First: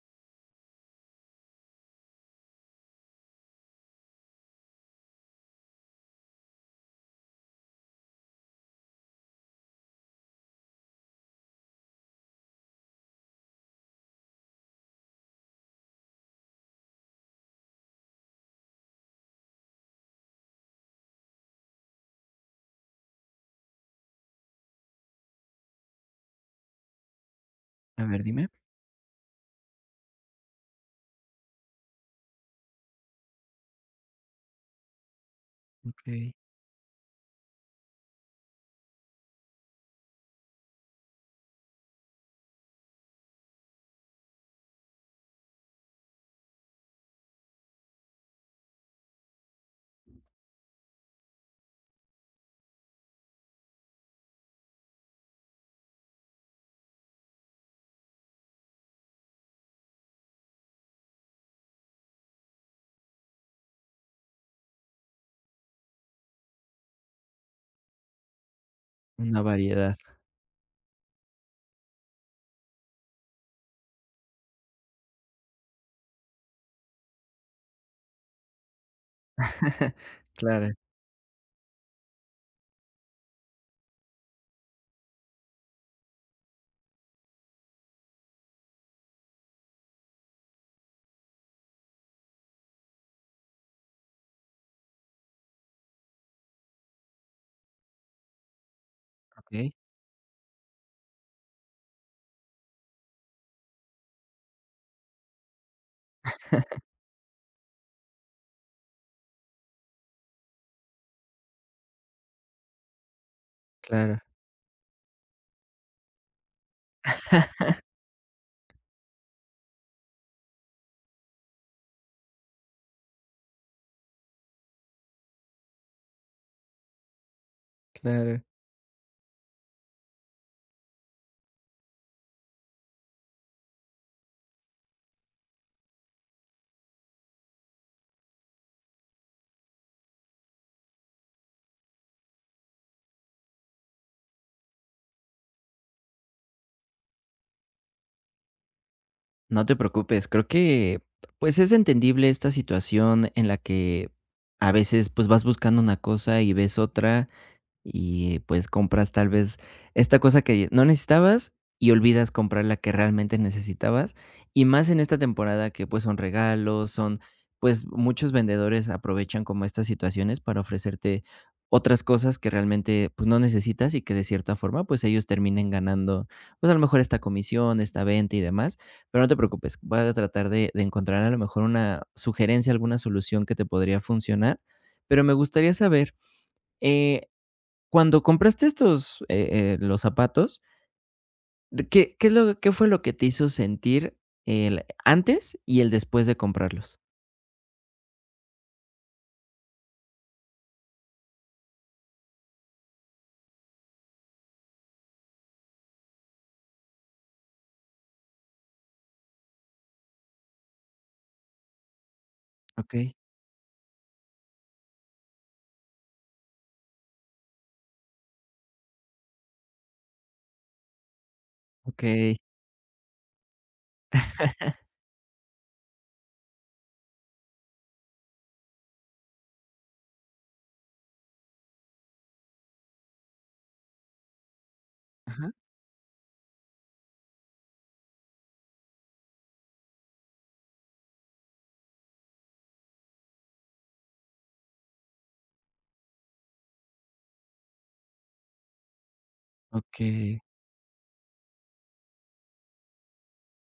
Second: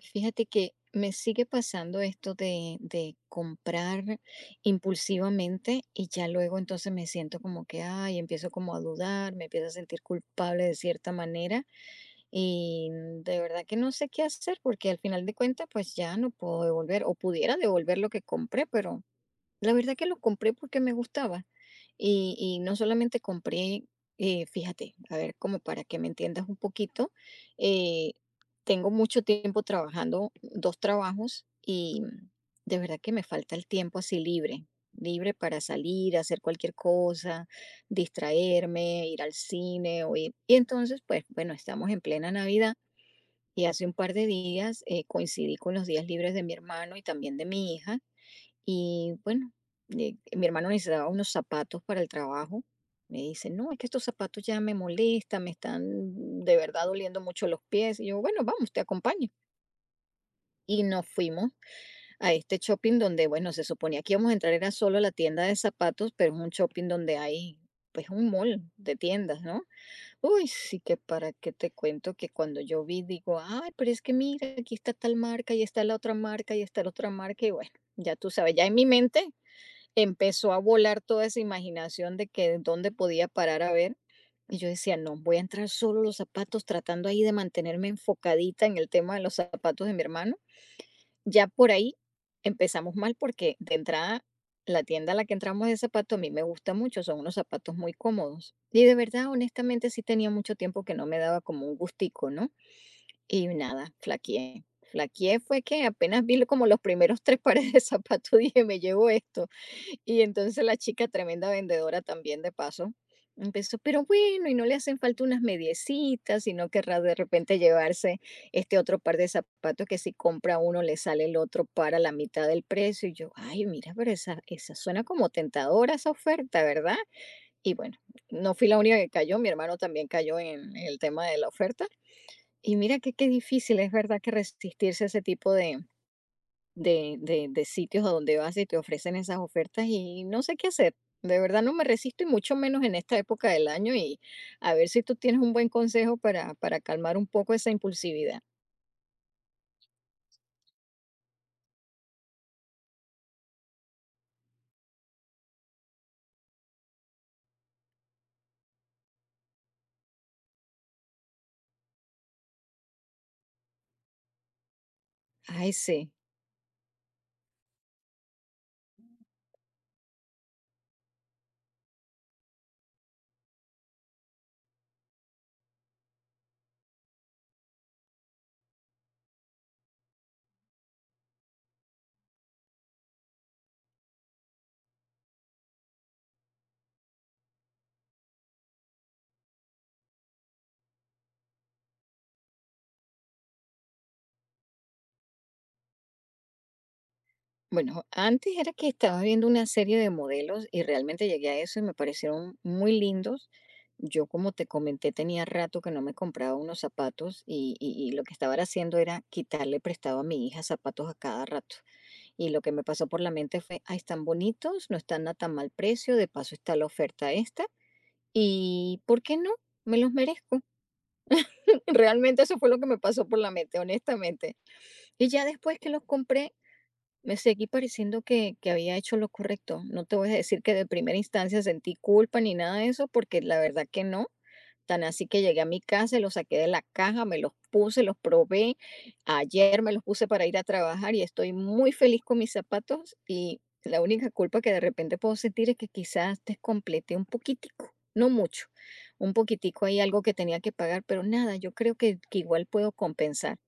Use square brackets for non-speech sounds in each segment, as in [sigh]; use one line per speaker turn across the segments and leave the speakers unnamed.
Fíjate que me sigue pasando esto de comprar impulsivamente y ya luego entonces me siento como que, ay, empiezo como a dudar, me empiezo a sentir culpable de cierta manera y de verdad que no sé qué hacer porque al final de cuentas pues ya no puedo devolver o pudiera devolver lo que compré, pero la verdad que lo compré porque me gustaba. Y no solamente compré, fíjate, a ver, como para que me entiendas un poquito,
A
eh,
ver, dime.
tengo mucho tiempo trabajando, dos trabajos, y de verdad que me falta el tiempo así libre, libre para salir,
Okey,
hacer cualquier cosa, distraerme, ir al cine. Y entonces, pues bueno, estamos en plena Navidad. Y hace un par de días coincidí con los días libres de mi hermano y también de mi hija. Y bueno, mi hermano necesitaba unos zapatos para el trabajo. Me dice, no, es que estos zapatos ya me molestan, me están de verdad doliendo mucho los pies. Y yo, bueno, vamos, te acompaño. Y nos fuimos a este shopping donde, bueno, se suponía que íbamos a entrar, era solo a la tienda de zapatos, pero es un shopping donde hay, pues, un mall de
una
tiendas, ¿no?
variedad.
Uy, sí que para qué te cuento que cuando yo vi, digo, ay, pero es que mira, aquí está tal marca, y está la otra marca, y está la otra marca, y bueno, ya tú sabes, ya en mi mente
[laughs]
empezó a
Claro.
volar toda esa imaginación de que dónde podía parar a ver. Y yo decía, no, voy a entrar solo los zapatos, tratando ahí de mantenerme enfocadita en el tema de los zapatos de mi hermano. Ya por ahí empezamos mal porque de entrada la tienda a la que entramos de zapatos a mí me gusta mucho, son unos zapatos muy cómodos. Y de verdad,
Okey.
honestamente, sí tenía mucho tiempo que no me daba como un gustico, ¿no? Y nada, flaqueé. Flaqueé fue que apenas vi como los primeros tres [laughs] pares de zapatos, [laughs] dije, me llevo esto. Y entonces la chica, tremenda vendedora también de paso, empezó, pero
Claro,
bueno, y no le hacen falta unas mediecitas, sino querrá de repente llevarse este otro par de zapatos que si compra uno le sale el otro para la mitad del precio. Y yo, ay, mira, pero esa suena como tentadora esa oferta, ¿verdad? Y bueno,
claro.
no fui la única que cayó, mi hermano también cayó en el tema de la oferta. Y mira que qué difícil es verdad que resistirse a ese tipo de sitios a donde vas y te ofrecen esas ofertas y no sé qué hacer. De verdad no me resisto y mucho menos en esta época del año y a ver si tú tienes un buen consejo para calmar un poco esa impulsividad.
No te preocupes, creo que, pues, es entendible esta situación en la que a veces, pues, vas buscando una cosa y ves otra. Y pues compras tal vez esta cosa que no necesitabas y olvidas comprar la que realmente necesitabas. Y más en esta temporada
Ay,
que pues
sí.
son regalos, son pues muchos vendedores aprovechan como estas situaciones para ofrecerte otras cosas que realmente pues no necesitas y que de cierta forma pues ellos terminen ganando pues a lo mejor esta comisión, esta venta y demás, pero no te preocupes, voy a tratar de encontrar a lo mejor una sugerencia, alguna solución que te podría funcionar, pero me gustaría saber, eh, cuando compraste estos, los zapatos, ¿qué fue lo que te hizo sentir el antes y el después de comprarlos?
Bueno, antes era que estaba viendo una serie de modelos y realmente llegué a eso y me parecieron muy lindos. Yo, como te comenté, tenía rato que no me compraba unos zapatos y lo que estaba era haciendo era quitarle prestado a mi hija zapatos a cada rato. Y lo que me pasó
Okey,
por la mente fue, ay, están bonitos, no están a tan mal precio, de paso está la oferta esta, y ¿por qué no? Me los merezco. [laughs]
okey.
Realmente eso fue lo que me pasó por la mente, honestamente. Y ya después que los compré, me seguí pareciendo que había hecho lo correcto. No te voy a decir que de primera instancia sentí culpa ni nada de eso, porque la verdad que no. Tan así que
Ajá.
llegué a mi casa, los saqué de la caja, me los puse, los probé. Ayer me los puse para ir a trabajar y estoy muy feliz con mis zapatos y la única culpa que de repente puedo sentir es que quizás descompleté un poquitico, no mucho, un poquitico ahí algo que
Okey,
tenía que pagar, pero nada, yo creo que igual puedo compensar.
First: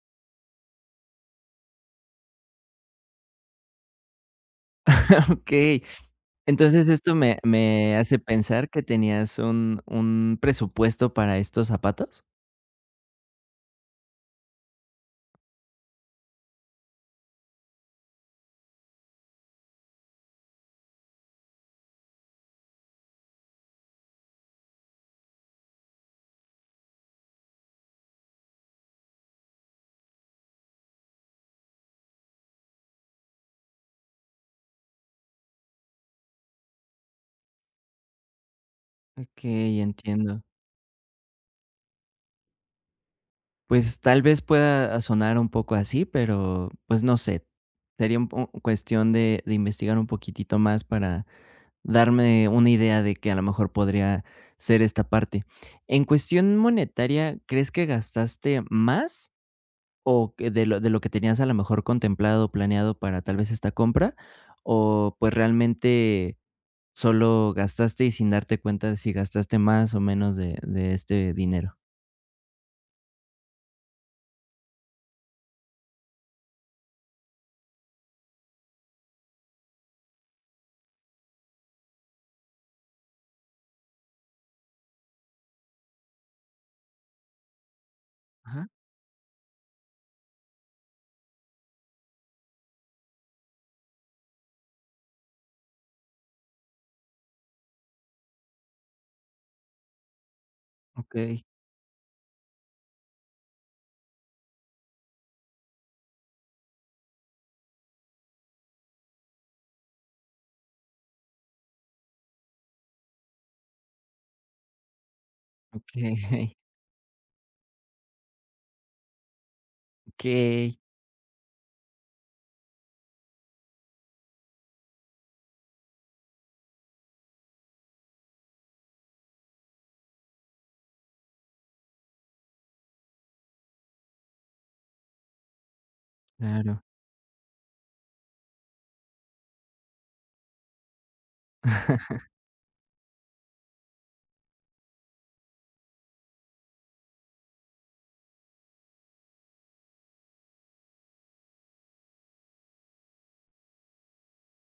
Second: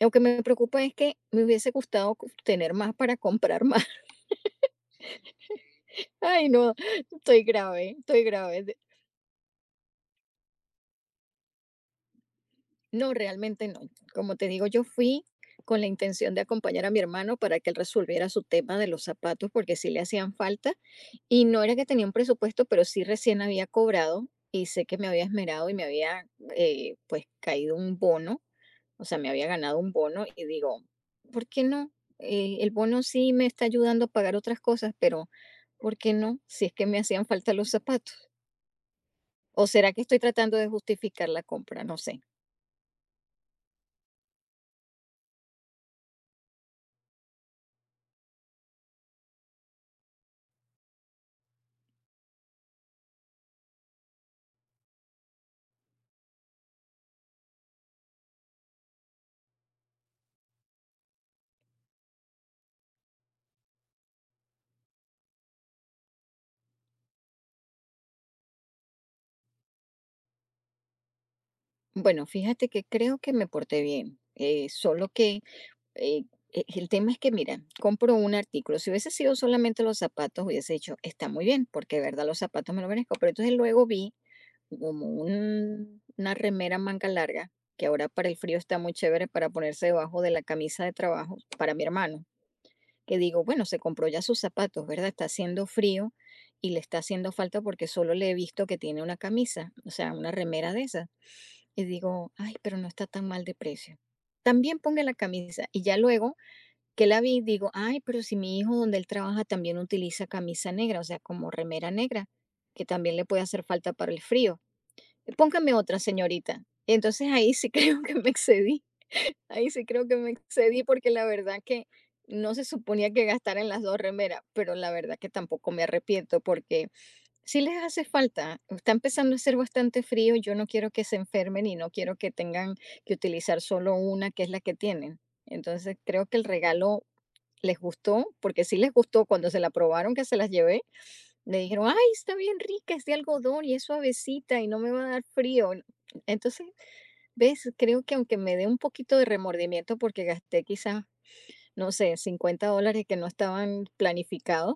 Lo que me preocupa es que me hubiese gustado tener más para comprar más. [laughs]
okey. [laughs]
Ay, no,
Entonces, esto me
estoy
me
grave,
hace
estoy
pensar
grave.
que tenías un presupuesto para estos zapatos.
No, realmente no. Como te digo, yo fui con la intención de acompañar a mi hermano para que él resolviera su tema de los zapatos porque sí le hacían falta y no era que tenía un presupuesto, pero sí recién había cobrado y sé que me había esmerado y me había pues caído un bono, o sea, me había ganado un bono y digo, ¿por qué no? El bono sí me está ayudando a pagar otras cosas, pero ¿por qué no? Si es que me hacían falta los zapatos. ¿O
Okey,
será que estoy
entiendo.
tratando de justificar la compra? No sé.
Pues, tal vez pueda sonar un poco así, pero, pues, no sé, sería un po cuestión de investigar un poquitito más para darme una idea de que a lo mejor podría ser esta parte. En cuestión monetaria, ¿crees que gastaste más o que de lo que tenías a lo mejor contemplado, o planeado para tal vez esta compra? O, pues, realmente solo gastaste y sin darte cuenta de si gastaste más o menos de este dinero.
Bueno, fíjate que creo que me porté bien, solo que eh, el tema es que, mira, compro un artículo. Si hubiese sido solamente los zapatos, hubiese dicho, está muy bien, porque de verdad los zapatos me lo merezco. Pero entonces luego vi como una remera manga larga, que ahora para el frío
Ajá,
está muy chévere para ponerse debajo de la camisa de trabajo para mi hermano, que digo, bueno, se compró ya sus zapatos, ¿verdad? Está haciendo frío y le está haciendo falta porque solo le he visto que tiene una camisa, o sea, una remera de esas
okey,
y digo, ay, pero no está tan mal de precio. También ponga la camisa y ya luego que la vi digo, ay, pero si mi hijo donde él trabaja también utiliza camisa negra, o sea, como remera negra, que también le puede hacer falta para el frío. Póngame otra,
okey,
señorita. Entonces ahí sí [laughs] creo que me excedí, ahí sí creo que me
okey,
excedí porque la verdad que no se suponía que gastara en las dos remeras, pero la verdad que tampoco me arrepiento porque sí les hace falta. Está empezando a hacer bastante frío. Yo no quiero que se enfermen y no quiero que tengan que utilizar solo una, que es la que tienen. Entonces, creo que
[laughs]
el
claro.
regalo les gustó, porque sí les gustó cuando se la probaron, que se las llevé. Le dijeron, ay,
[laughs]
está bien rica, es de algodón y es suavecita y no me va a dar frío. Entonces, ves, creo que aunque me dé un poquito de remordimiento porque gasté quizás, no sé, $50 que no estaban planificados,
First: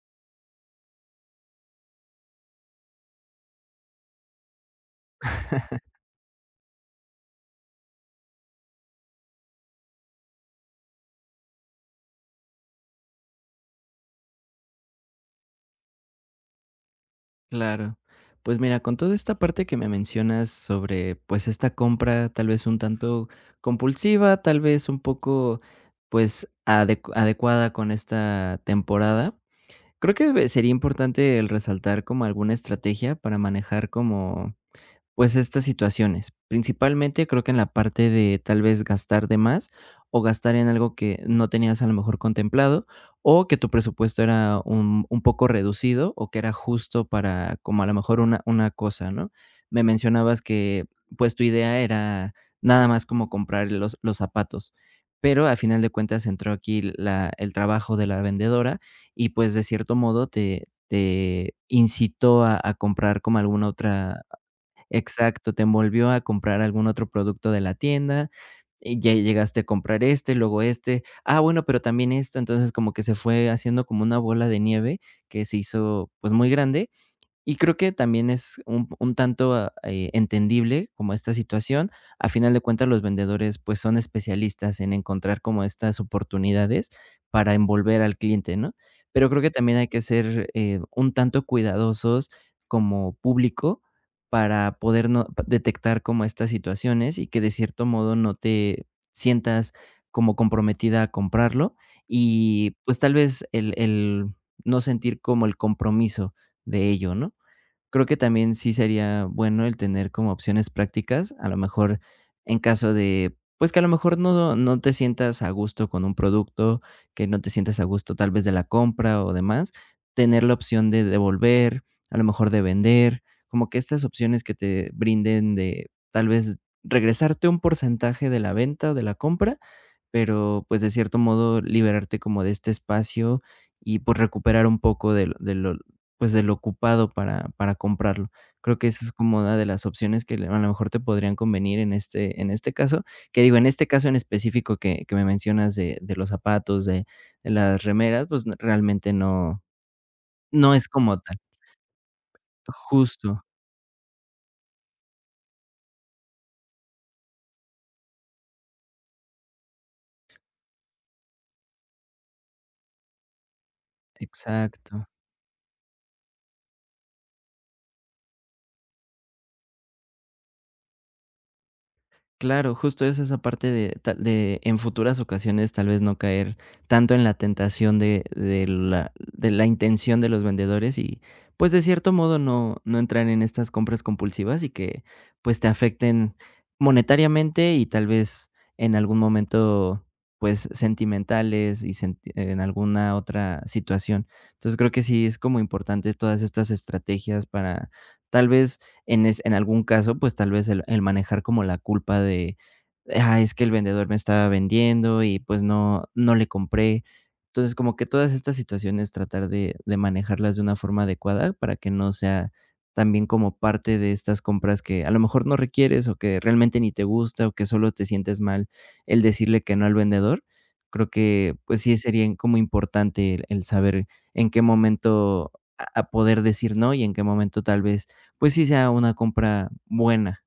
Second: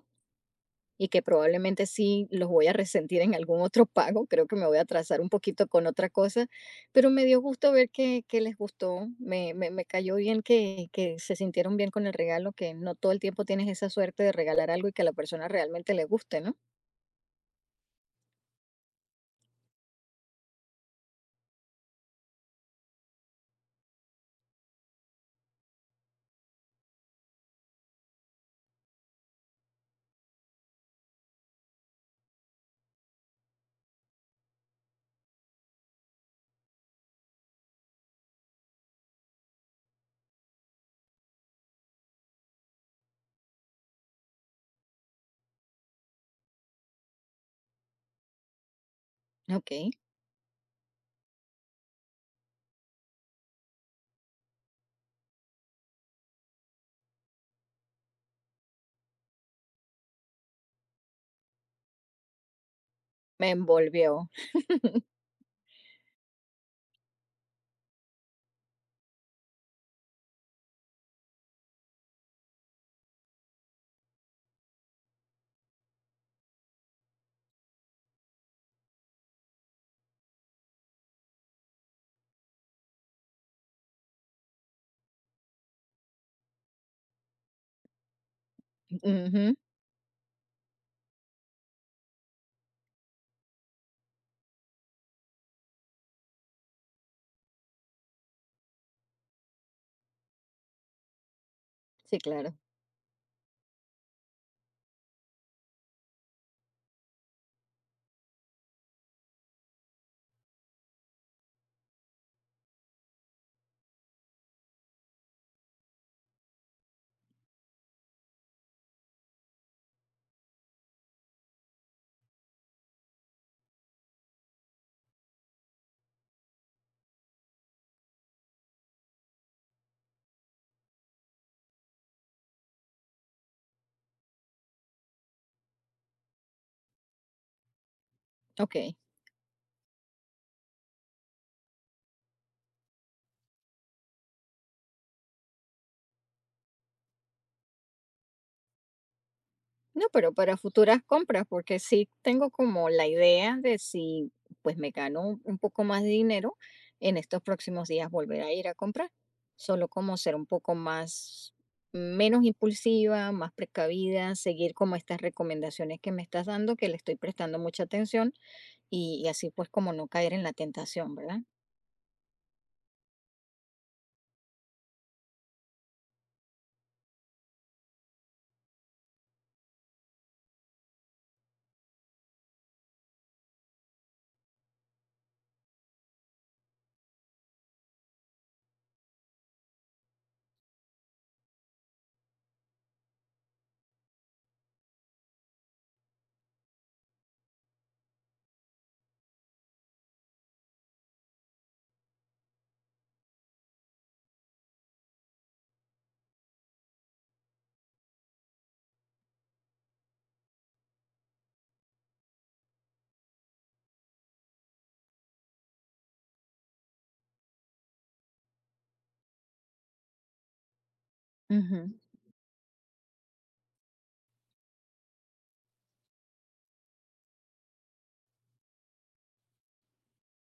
y que probablemente sí los voy a resentir en algún otro pago, creo que me voy a atrasar un poquito con otra cosa, pero me dio gusto ver que les gustó, me cayó bien que se sintieron bien con el regalo, que no todo el tiempo tienes esa suerte de regalar algo y que a la persona realmente le guste, ¿no?
Claro. Pues mira, con toda esta parte que me mencionas sobre, pues, esta compra tal vez un tanto compulsiva, tal vez un poco, pues, adecuada con esta temporada, creo que sería importante el resaltar como alguna estrategia para manejar como pues estas situaciones, principalmente creo que en la parte de tal vez gastar de más o gastar en algo que no tenías a lo mejor contemplado o que tu presupuesto era un poco reducido o que era justo para como a lo mejor una cosa, ¿no?
Ok,
Me mencionabas que pues tu idea era nada más como comprar los zapatos, pero al final de cuentas entró aquí el trabajo de la vendedora y pues de cierto modo te incitó a comprar como
me
alguna otra.
envolvió. [laughs]
Exacto, te envolvió a comprar algún otro producto de la tienda, y ya llegaste a comprar este, luego este, ah, bueno, pero también esto, entonces como que se fue haciendo como una bola de nieve que se hizo, pues, muy grande y creo que también es un tanto, ah, entendible como esta situación. A final de cuentas, los vendedores, pues, son especialistas en encontrar como estas oportunidades para envolver al cliente, ¿no? Pero creo que
Ujú.
también hay que ser, un tanto cuidadosos como público para poder no detectar como estas situaciones y que de cierto modo no te sientas como comprometida a comprarlo
Sí, claro.
y, pues, tal vez el no sentir como el compromiso de ello, ¿no? Creo que también sí sería bueno el tener como opciones prácticas, a lo mejor en caso de, pues que a lo mejor no, no te sientas a gusto con un producto, que no te sientas a gusto tal vez de la compra o demás, tener la opción de devolver, a lo mejor de vender, como que estas opciones que te brinden de tal vez regresarte un porcentaje de la venta o de la compra, pero pues de cierto modo liberarte como de este espacio y pues recuperar un poco pues, de lo ocupado para comprarlo.
Ok.
Creo que eso es como una de las opciones que le a lo mejor te podrían convenir en este caso, que digo, en este caso en específico que me mencionas de los zapatos, de las remeras, pues, realmente no
No, pero para
no es
futuras
como tal.
compras, porque sí tengo como la
Justo,
idea de si pues me gano un poco más de dinero, en estos próximos días volver a ir a comprar. Solo como ser un poco más, menos impulsiva, más precavida, seguir como
exacto.
estas recomendaciones que me estás dando, que le estoy prestando mucha atención y así pues como no caer en la tentación, ¿verdad?
Claro, justo es esa parte de ta de en futuras ocasiones, tal vez, no caer tanto en la tentación de la intención de los vendedores y, pues, de cierto modo, no entrar en estas compras compulsivas y que, pues, te afecten monetariamente y, tal vez, en algún momento, pues, sentimentales y senti en alguna otra situación. Entonces, creo que sí es como importante todas estas estrategias para, tal vez, en algún caso, pues tal vez el manejar como la culpa de, ah, es que el vendedor me estaba vendiendo y pues no, no le compré. Entonces, como que todas estas situaciones tratar de manejarlas de una forma adecuada para que no sea también como parte de estas compras que a lo mejor no requieres o que realmente ni te gusta o que solo te sientes mal el decirle que no al vendedor. Creo que pues sí
Ujú.
sería como importante el saber en qué momento a poder decir no y en qué momento tal vez pues sí sea una compra buena.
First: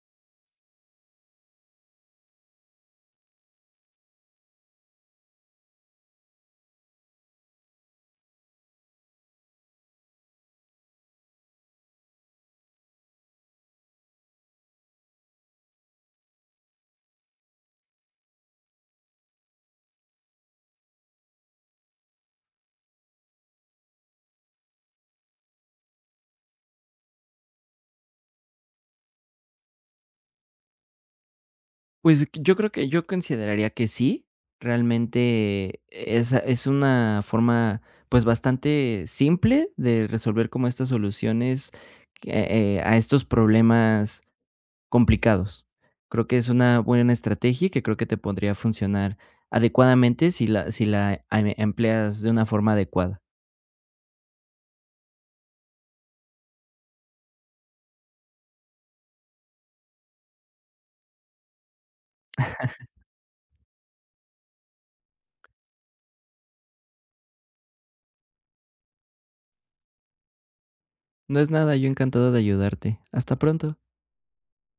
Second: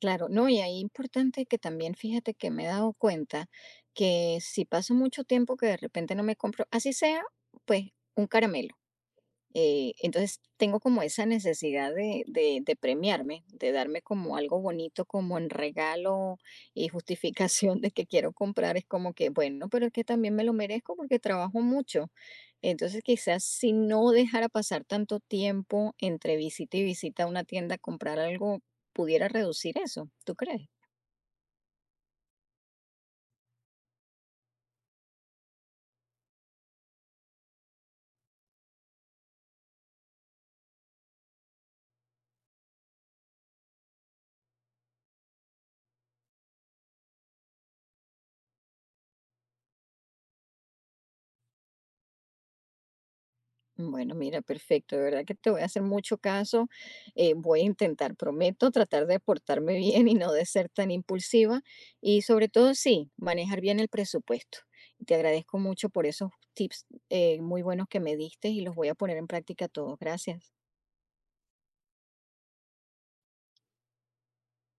Claro, no, y ahí importante que también fíjate que me he dado cuenta que si paso mucho tiempo que de repente no me compro, así sea, pues un caramelo. Entonces tengo como esa necesidad de premiarme, de darme como algo bonito, como en regalo y justificación de que quiero comprar. Es como que, bueno, pero es que también me lo merezco porque trabajo mucho. Entonces quizás si no dejara pasar tanto tiempo entre visita y visita a una tienda a comprar algo, pudiera reducir eso. ¿Tú crees?
Pues, yo creo que yo consideraría que sí. Realmente es una forma, pues, bastante simple de resolver como estas soluciones que, a estos problemas complicados. Creo que es una buena estrategia y que creo que te podría funcionar adecuadamente si la empleas de una forma adecuada.
Bueno, mira, perfecto. De verdad que te voy a hacer mucho caso. Voy a intentar, prometo, tratar de portarme [laughs] bien y no de ser tan impulsiva. Y sobre todo, sí, manejar bien el presupuesto. Te agradezco mucho por esos tips muy buenos que me diste y los voy a poner en práctica todos. Gracias.
No es nada, yo encantado de ayudarte. Hasta pronto.